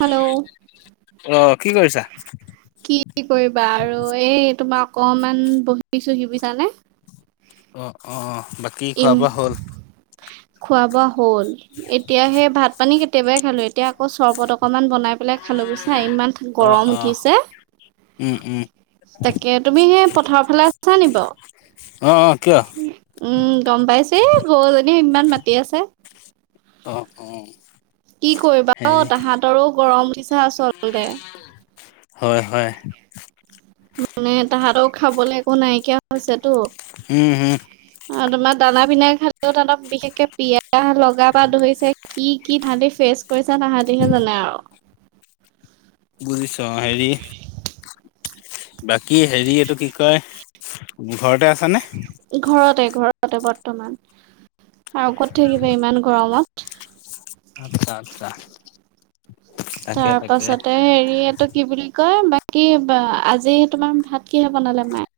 Hello, অ', কি কৰিছা? ' কি? কি কৰিবা আৰু এই তোমাৰ অকমান বহিছোহি বুইছানে। অ' অ' বাকী খোৱা বোৱা হ'ল? খোৱা-বোৱা হ'ল, এতিয়া সেই ভাত-পানী কেতি কেতিয়াবাই খালোঁ, এতিয়া আকৌ চৰবত অকণমান বনাই পেলাই খালোঁ বুইছা ইমান অ', গৰম অ', উঠিছে। উম, উম, তাকে তুমি সেই পথাৰৰ ফালে আছা নেকি বাৰু? অ' অ' কিয়? উম' গম পাইছে, এই গৰু জনীয়ে ইমান মাতি আছে। অ' অ' কি কৰিবা অ' হেৰি তাহাঁতৰো গৰম উঠিছে আচলতে। হয় হয়। মানে তাহাঁতৰো খাবলৈ একো নাইকিয়া হৈছেতো। উম' হুম অ' তোমাৰ দানা পিনা খালেও, তাহঁতক বিশেষকে পিয়াহ লগাব বা ধৰিছে। কি কি ভাবি ফেচ কৰিছা, তাহাঁতিহে জানে আৰু। বুজিছোঁ, অ' হেৰি বাকী হেৰি এইটো কি কয়? ঘৰতে আছা নে? ঘৰতে-ঘৰতে বৰ্তমান আৰু ক'ত থাকিবি ইমান গৰমত। আচ্ছা আচ্ছা। তাকে, তাকে। তাৰপাছতে হেৰি এইটো কি বুলি কয়, বাকী আজি তোমাৰ ভাত কিহে বনালে মায়ে?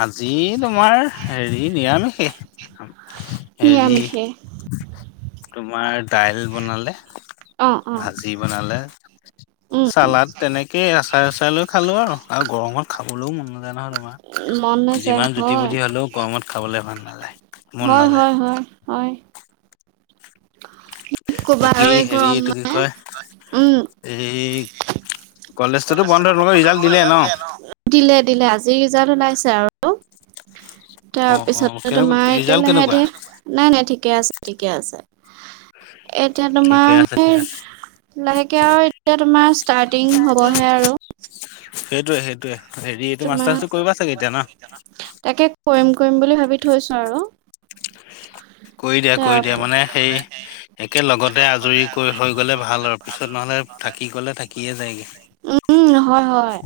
আজি তোমাৰ হেৰি নিৰামিষেই। হেৰি নিৰামিষে তোমাৰ দাইল বনালে, অ অ ভাজি বনালে। উম চালাদ তেনেকে আচাৰ চাচাৰ লৈ খালোঁ আৰু, আৰু গৰমত খাবলৈও মন নাযায় নহয় তোমাৰ। মন নাযায় যিমান জুতি হয় বুদ্ধি হ'লেও গৰমত খাবলৈ ভাল নালাগে, মন হয় নাযায়। হয় হয় হয় কি ক'বা বাকী আৰু এই হেৰি গৰম এইটো কি? মানে উম কয় এই কলেজটোতো বন্ধ, তোমোলোকৰ ৰিজাল্ট দিলে ন? দিলে-দিলে, আজিৰ ৰিজাল্ট ওলাইছে আৰু। তাৰ অ' পিছত অ' তো কেনেকুৱা তোমাৰ এতিয়া ৰিজাল্ট লাহে কেনেকুৱা? ধিৰে নাই-নাই ঠিকে আছে, ঠিকে আছে। এতিয়া ঠিকে তোমাৰ আছে এই ঠিকে লাহেকে আৰু এতিয়া তোমাৰ ষ্টাৰ্টিং হ'ব হে আৰু। সেইটোয়ে-সেইটোয়ে হেৰি এইটো তোমাৰ মাষ্টাৰ টো কৰিব চাগে এতিয়া ন? তাকে কৰিম-কৰিম বুলি ভাবি থৈছোঁ আৰু। [inaudible] কৰি দিয়া, তাৰ কৰি দিয়া মানে সেই উম একেলগতে আজৰি কৰি হৈ গ'লে ভাল আৰু, পিছত নহ'লে থাকি গ'লে থাকিয়ে যায়গে। উম' উম', হয় হয়।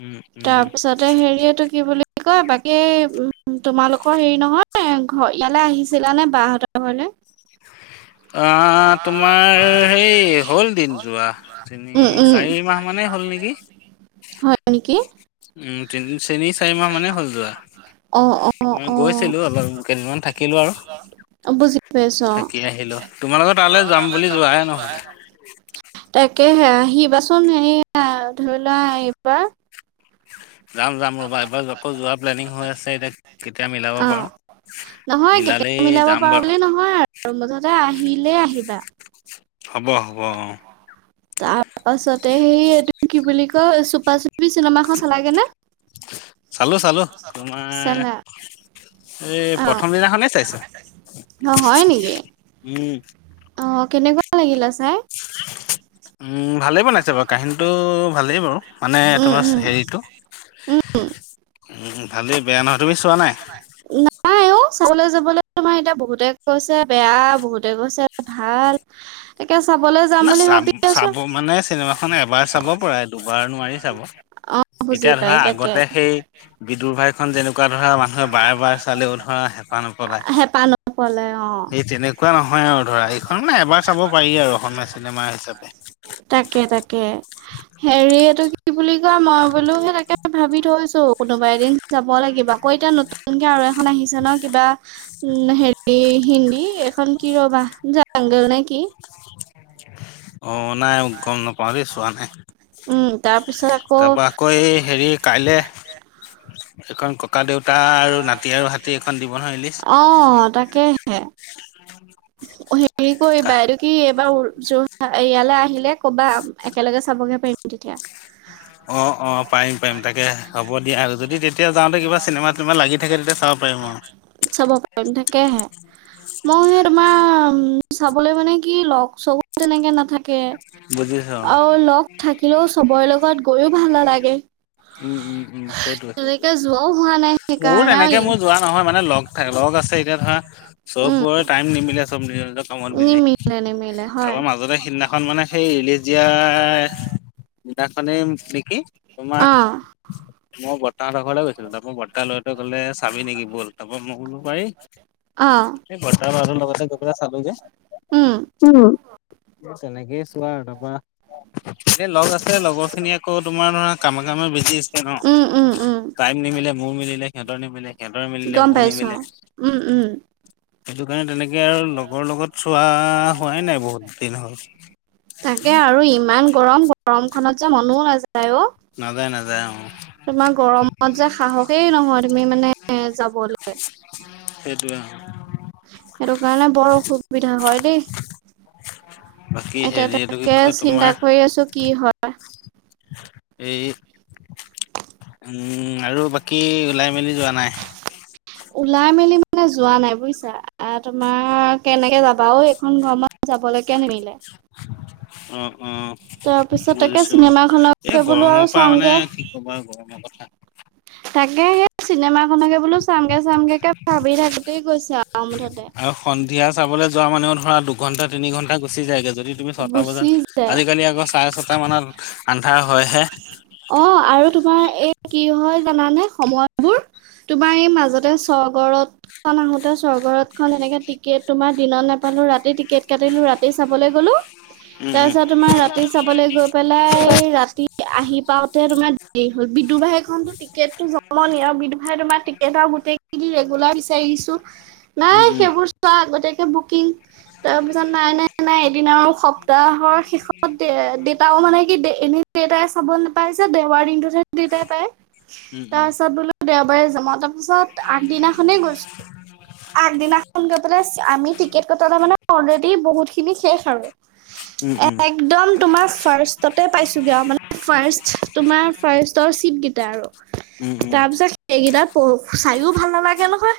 উম উম তাৰ পিছতে হেৰি এইটো কি বুলি কয় বাকী উম' তোমালোকৰ হেৰি নহয় হয় ইয়ালে আহিছিলা নে বাহতৰ ঘৰলে? আ তোমাৰ সেই হ'ল দিন যোৱা। ই উম উম চাৰি মাহ মানেই হ'ল নেকি। হয় নেকি? উম' তিনি চাৰি মাহ মানে হ'ল যোৱা। অ অ মই অ গৈছিলোঁ, অলপ কেইদিনমান থাকিলোঁ আৰু। বুজি পাইছোঁ অ'। থাকি আহিলো তোমালোকৰ তালৈ যাম বুলি যোৱায়ে নহ'লে। তাকে হে, আহিবাচোন হেৰি এইয়া ধৰি লোৱা এইবাৰ। যাম যাম ৰ'বা এবাৰ আকৌ যোৱা প্লেনিং হৈ আছে, এতিয়া কেতিয়া মিলাব অ পাৰোঁ। নহয় কেতিয়া মিলাব পাৰো বুলি নহয় আৰু মুঠতে আহিলেই আহিবা। হ'ব, হ'ব, অ। তাৰপাছতে সেই এইটো কি বুলি কয় চুপা চুপি চিনেমাখন চালাগে নে? চালো চালো তোমাৰ চালা এই অ প্ৰথম দিনাখনে চাইছো, অ হয় নেকি উম। অ, কেনেকুৱা লাগিলে চাই? [unintelligible] উম, ভালেই বনাইছে বাৰু কাহিনীটো ভালেই বাৰু মানে উম তোমাৰ উম হেৰিটো। উম, ভালেই বেয়া নহয়, তুমি চোৱা নাই? উম নাই অ, চাবলৈ যাবলে তোমাৰ এতিয়া বহুতে কৈছে বেয়া বহুতে কৈছে ভাল। তাকে চাবলৈ যাম না বুলি চাব ভাবি আছো চাব মানে চিনেমাখন এবাৰ চাব পৰাই দুবাৰ নোৱাৰি চাব। বুজি এতিয়া ধৰা পাইছো তাকে আগতে সেই বিদুৰ ভাই এখন যেনেকুৱা ধৰা মানুহে বাৰে বাৰ চালেও ধৰা হেঁপাহ নপলায়, হেঁপাহ নপলে অ সেই তেনেক কুৱা নহয় আৰু ধৰা এইখন মানে এবাৰ চাব পাৰি আৰু অসমীয়া চিনেমা হিচাপে। তাকে তাকে হেৰি এটো কি বুলি মই বোলো সেই তাকে ভাবি থৈছো কোনোবা এদিন যাব লাগিব আকৌ এতিয়া নতুন নতুনকে আৰু এখন আহিছে ন কিবা উম, হেৰি হিন্দী এখন কি ৰ'বা জাংগল নে কি? অ, নাই গম নাপাও দে ছোৱা নাই। উম, তাৰ পিছত তাৰপা আকৌ এই হেৰি কাইলে এইখন ককা দেউতা আৰু নাতি আৰু হাতী এইখন দিব নহয় ৰিলিচ। কে হেৰি কৰিবা এইটো কি এইবাৰ যো ইয়ালৈ আহিলে ক'বা একেলগে চাবগে পাৰিম তেতিয়া। [unintelligible] অ, অ, পাৰিম পাৰিম তাকে হ'ব দিয়া আৰু যদি তেতিয়া যাওঁতে কিবা চিনেমা তোমাৰ লাগি থাকে তেতিয়া চাব পাৰিম আৰু। চাব পাৰিম তাকেহে মই হে তোমাৰ উম, চাবলে মানে কি লগ চগ তেনেকে নাথাকে। বুজিছো অ। তাকে আৰু লগ থাকিলেও চবৰে লগত গৈও ভাল নালাগে। উম উম উম সেইটোৱে সেইটোৱে তেনেকে যোৱাও হোৱা নাই মোৰো সেইকাৰণে আৰু তেনেকে মোৰ ই যোৱা নহয় মানে লগ থাকে লগ আছে এতিয়া ধৰা চব উম বোৰে টাইম নিমিলে চব নিজৰ নিজৰ কামত বিজি, নিমিলে নিমিলে তাৰ হয় পৰা মাজতে সিদিনা খন মানে সেই ৰিলিজ দিয়া দিনাখনেই নেকি তোমাৰ অ মই বৰ্তাহঁতৰ ঘলে গৈছিলো তাৰপৰা বৰ্তা ল'ৰাটোৱে ক'লে চাবি নেকি ব'ল তাৰপৰা মই কলোঁ পাৰি অ'। বৰ্তা ল'ৰাটোৰ লগতে গৈ পেলাই চালোগে, উম উম। তেনেকে ছোৱা আৰু তাৰ পৰা এ লগ আছে লগৰখিনি আকৌ তোমাৰ ধৰা কামে কামে বিজি আছে ন। উম উম উম টাইম নিমিলে মোৰ মিলিলে সিহঁতৰ নিমিলে সিহঁতৰ মিলিলে গম মোৰ পাইছো নিমিলে। উম উম সেইটো কাৰণে তেনেকে আৰু লগৰ লগত চোৱা হোৱাই নাই বহুত দিন হ'ল। তাকে আৰু ইমান গৰম গৰম খনযে মনও নাযায় অ'। নাযায় নাযায় অ'। তোমাৰ গৰমতযে সাহসেই নহয় তুমি মানে যাবলে। সেইটোৱে অ। সেইটো কাৰণে বৰ অসুবিধা হয় দেই। বাকী এতিয়া হেৰি এইটো কি তাকে কয় তোমাৰ চিন্তা কৰি আছো কি হয়। এই উম, আৰু বাকী ওলাই মেলি যোৱা নাই? ওলাই মেলি মানে যোৱা নাই বুইচা আ- তোমাৰ কেনেকে যাবা অ এইখন গৰমত। যাবলেকে [unintelligible] অ অ তাৰপিছত তাকে বুজিছো অ এই চিনেমাখনকে বোলো আৰু গৰমৰপা মানে চাওঁগে। তোমাৰ গৰম কথা। তাকে সেই চিনেমাখনকে বোলো চামগে চামগেকে ভাবি থাকোতে গৈছে আউ মুঠতে। দু ঘণ্টা তিনি ঘণ্টা গুচি যায়গে যদি তুমি ছটা বজাত গুচি যায়। আজিকালি আকৌ চাৰে ছটা মানত আন্ধাৰ হয়হে। অ' আৰু তোমাৰ এই কি হয় জানানে সময়বোৰ তোমাৰ এই মাজতে স্বৰ্গৰত খন আহোতে স্বৰ্গৰতখন এনেকে টিকেট তোমাৰ দিনত নেপালো ৰাতি টিকেট কাটিলো ৰাতি চাবলৈ গলো উম, উম, তাৰপিছত তোমাৰ ৰাতি চাবলৈ গৈ পেলাই ৰাতি আহি পাওঁতে তোমাৰ দেৰি হ'ল বিদুৰভাইখনতো টিকেটতো জমনি আউ বিদুৰভাই তোমাৰ টিকট আউ গোটেই কেই [unintelligible] ৰেগুলাৰ বিচাৰিছো। উম, নাই সেইবোৰ চোৱা আগতীয়াকে বুকিং। তাৰপিছত নাই নাই নাই এদিন আৰু সপ্তাহৰ শেষত দে -দেতাও মানে কি [unintelligible] এনে দেতাই চাব নাপাই যে দেওৱাৰ দিনটোতহে দেতাই পায় উম, উম, উম, তাৰপিছত বোলো দেওবাৰে [unintelligible] তাৰপিছত আগদিনাখনেই গৈছো। আগদিনাখন গৈ পেলাই চে- আমি টিকেট কটা মানে অলৰেদি বহুত খিনি শেষ আৰু। উম, [unintelligible] উম, এক দম তোমাৰ ফাৰ্ষ্টতে পাইছোগে আউ মানে ফাৰ্ষ্ট তোমাৰ ফাৰ্ষ্টৰ ছিটকেইটা আৰু। উম, উম, তাৰপিছত সেইকেইটাত প- চাইও ভাল নালাগে নহয়।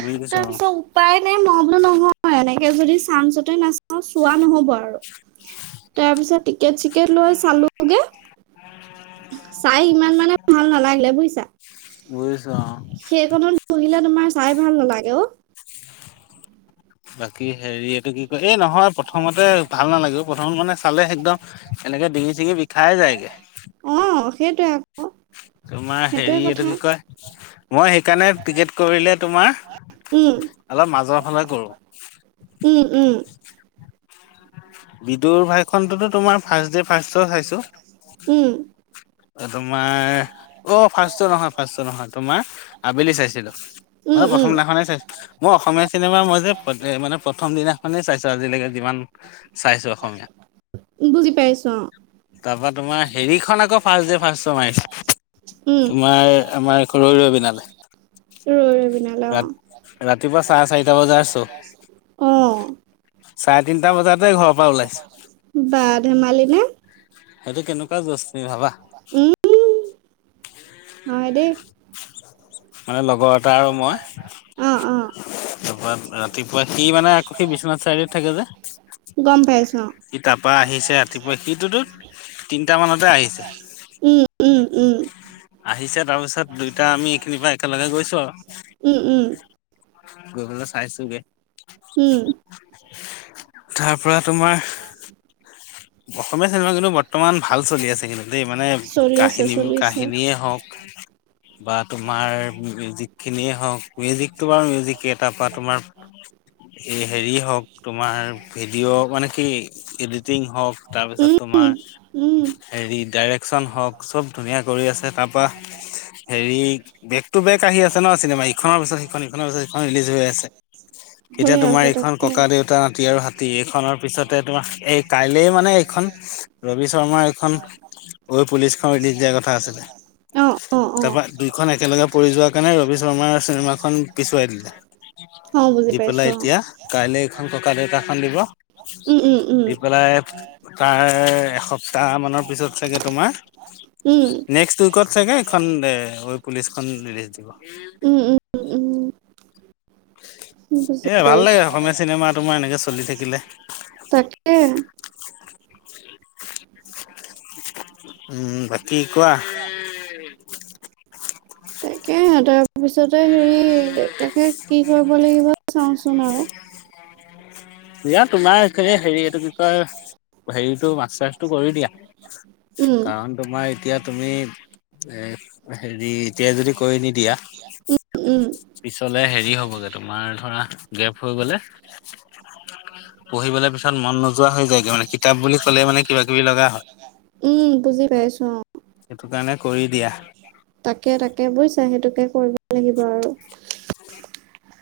বুজি পাইছো অ', উপায় নাই মই বোলো নহয় এনেকে যদি চানচতে নাচ চোৱা ন'হব আৰু। তাৰপিছত টিকেট চিকেট লৈ চালোগে চাই ইমান মানে ভাল নালাগিলে বুজিছা। বুজিছোঁ অ। সেইকণত বহিলে তোমাৰ চাই ভাল নালাগে অ। বাকী হেৰি এইটো কি এ নহয় প্ৰথমতে ভাল নালাগে‌ অ প্ৰথমত মানে চালে একদম এনেকে ডিঙি -চিঙি বিষাই যায়গে। অ সেইটোয়ে আ তোমাৰ হেৰি এইটো কি কয় মই সেইকাৰণে টিকেট কৰিলে তোমাৰ উম অলপ মাজৰ ফালে কৰো। উম, উম। বিদুৰভাইখনততো তোমাৰ ফাৰ্ষ্টদে ফাৰ্ষ শ্ব চাইছো। উম। তোমাৰ অ' ফাৰ্ষ্ট শ্ব নহয় ফাৰ্ষ্ট শ্ব নহয় তোমাৰ আবেলি চাইছিলো। মানে উম প্ৰথম দিনা উম খনে চাই মই অসমীয়া চিনেমা মই যে [unintelligible] মানে প্ৰথম দিনাখনেই চাইছো আজিলেকে যিমান চাইছো অসমীয়া। বুজি পাইছ অ' তাৰ পৰা তোমাৰ হেৰিখন ফাষ্ট ডে ফাৰ্ষ্ট শ্ব' মায়ে। উম তোমাৰ আমাৰ ঘৰ ৰৈ বিনালে ৰৈ ৰৈ বিনালে ৰাত ৰাতিপুৱা চাৰে চাৰিটা বজাৰ শ্ব' অ' চাৰে তিনটা বজাতে ঘৰৰ পৰা ওলাইছো। বা ধেমালিনে? সেইটো কেনেকুৱা জ'ছ তুমি ভাবা। উম। নহয় দেই। মানে লগৰ এটা আৰু মই অ', অ', তাৰপৰা ৰাতিপুৱা সি মানে আকৌ সি বিশ্বনাথ চাৰি আলিত থাকে যে গম পাইছোঁ অ', ই তাৰপৰা আহিছে ৰাতিপুৱা সিটোতো তিনটা মানতে আহিছে। উম, উম, উম, আহিছে তাৰপিছত দুইটা আমি খিনিপা একেলগে গৈছো আও। উম, উম, গৈ পেলাই চাইছোগে। উম। তাৰ পৰা তোমাৰ অসমীয়া চিনেমা কিন্তু বৰ্তমান ভাল চলি আছে কিন্তু দেই মানে চলিছে, কাহিনী চলিছে, কাহিনীয়েই হওক বা তোমাৰ মিউজিক খিনিয়ে হওক, মিউজিকটো বাৰু মিউজিকেই। তাৰ পৰা তোমাৰ এ হেৰি হওক তোমাৰ ভিডিঅ' মানে কি এডিটিং হওক তাৰ পিছত উম, তোমাৰ উম, হেৰি ডাইৰেকশচন হওক, চব ধুনীয়া কৰি আছে। তাৰপৰা হেৰি বেকটো বেক আহি আছে ন চিনেমা। ইখনৰ পিছত সিখন সিখনৰ পিছত সিখন ৰিলিজ হৈ আছে। এতিয়া হৈয়ে তোমাৰ আছে এইখন তাকে ককা দেউতা তি আৰু হাতী এইখনৰ পিছতে তোমাৰ এই কাইলৈ এই মানে এইখন ৰবি শৰ্মাৰ এইখন ঐ পুলিচখন ৰিলিজ দিয়াৰ কথা আছিলে। অ', অ', অ'। তাৰপা দুইখন একেলগে পৰি যোৱাৰ কাৰণে ৰবি শৰ্মাৰ চিনেমাখন পিছুৱাই দিলে। অ', বুজি দি পেলাই পাইছোঁ এতিয়া কাইলে এইখন ককা দেউতাৰ খন দিব। অ', উম, উম, উম, দি পেলাই তাৰ এসপ্তাহ মানৰ পিছত চাগে তোমাৰ নেক্স উইকত চাগে এইখন এ ঐ পুলিচখন ৰিলিচ দিব। উম, উম, উম। উম, বুজি এ ভাল লাগে পাইছোঁ। অসমীয়া চিনেমা তোমাৰ এনেকে চলি থাকিলে। উম। উম বাকী কোৱা। তাকেহে, তাৰপিছতে হেৰি তাকে কি কৰিব লাগিব চাওঁচোন আৰু দিয়া তোমাৰ হেৰি এইটো কি কয় হেৰিটো মাষ্টাৰচটো কৰি দিয়া। উম, কাৰণ তোমাৰ এতিয়া তুমি এ হেৰি এতিয়া যদি কৰি নিদিয়া উম, উম। পিছলে হেৰি হ'বগে তোমাৰ ধৰা গেপ হৈ গ'লে পঢ়িবলে পিছত মন নোযোৱা হৈ যায়গে মানে কিতাপ বুলি ক'লে মানে কিবা কিবি লগা হয়। উম বুজি পাইছোঁ অ'। সেইটো কাৰণে কৰি দিয়া। তাকে তাকে বুজিছা সেইটোকে কৰিব লাগিব আৰু।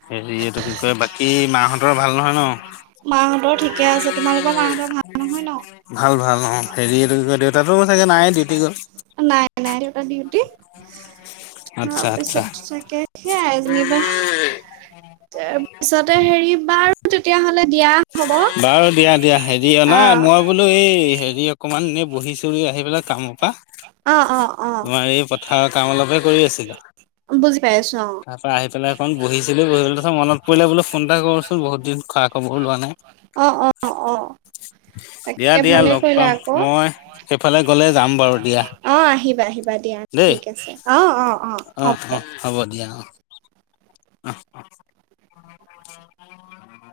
হেৰি এইটো কি কয় বাকী মা‌'হতৰ ভাল নহয় ন? মা'হতৰ ঠিকে আছে। তোমালোকৰ মা'হতৰ ভাল নহয় ন? ভাল ভাল অ' হেৰি এইটো কি কয় দেউতাতো চাগে নাই ডিউটি গ'ল নাই নাই সিহঁতৰ ডিউটি। আচ্ছা তাৰপিছত আচ্ছা। থাকে সেইয়াই যেনিবা তাৰপিছতে হেৰি বাৰু তেতিয়া হ'লে বাৰু দিয়া দিয়া হেৰি অনা আহ মই বোলো, এই হেৰি অকমান এনে বহি চহী আহি পেলাই কামৰ পা। অ', অ', অ', অলপে কৰি বুজি পাই আছো অ',। আহিপেলাই অকণ বহিছিলো, বহি পেল তাছত মনত পৰিলে বোলে ফোন এটা কৰচোন বহুত খব অ', অ', অ',। দিয়া তাকে দিয়া ভালেই লগ কৰিলা পাম, আকৌ মই সেইফালে গলে যাম বাৰু দিয়া। অ', আহিবা আহিবা দিয়া দেই ঠিক আছে, অ', অ', অ', হ'ব। হ'ব দিয়া অ',। অ', অ',।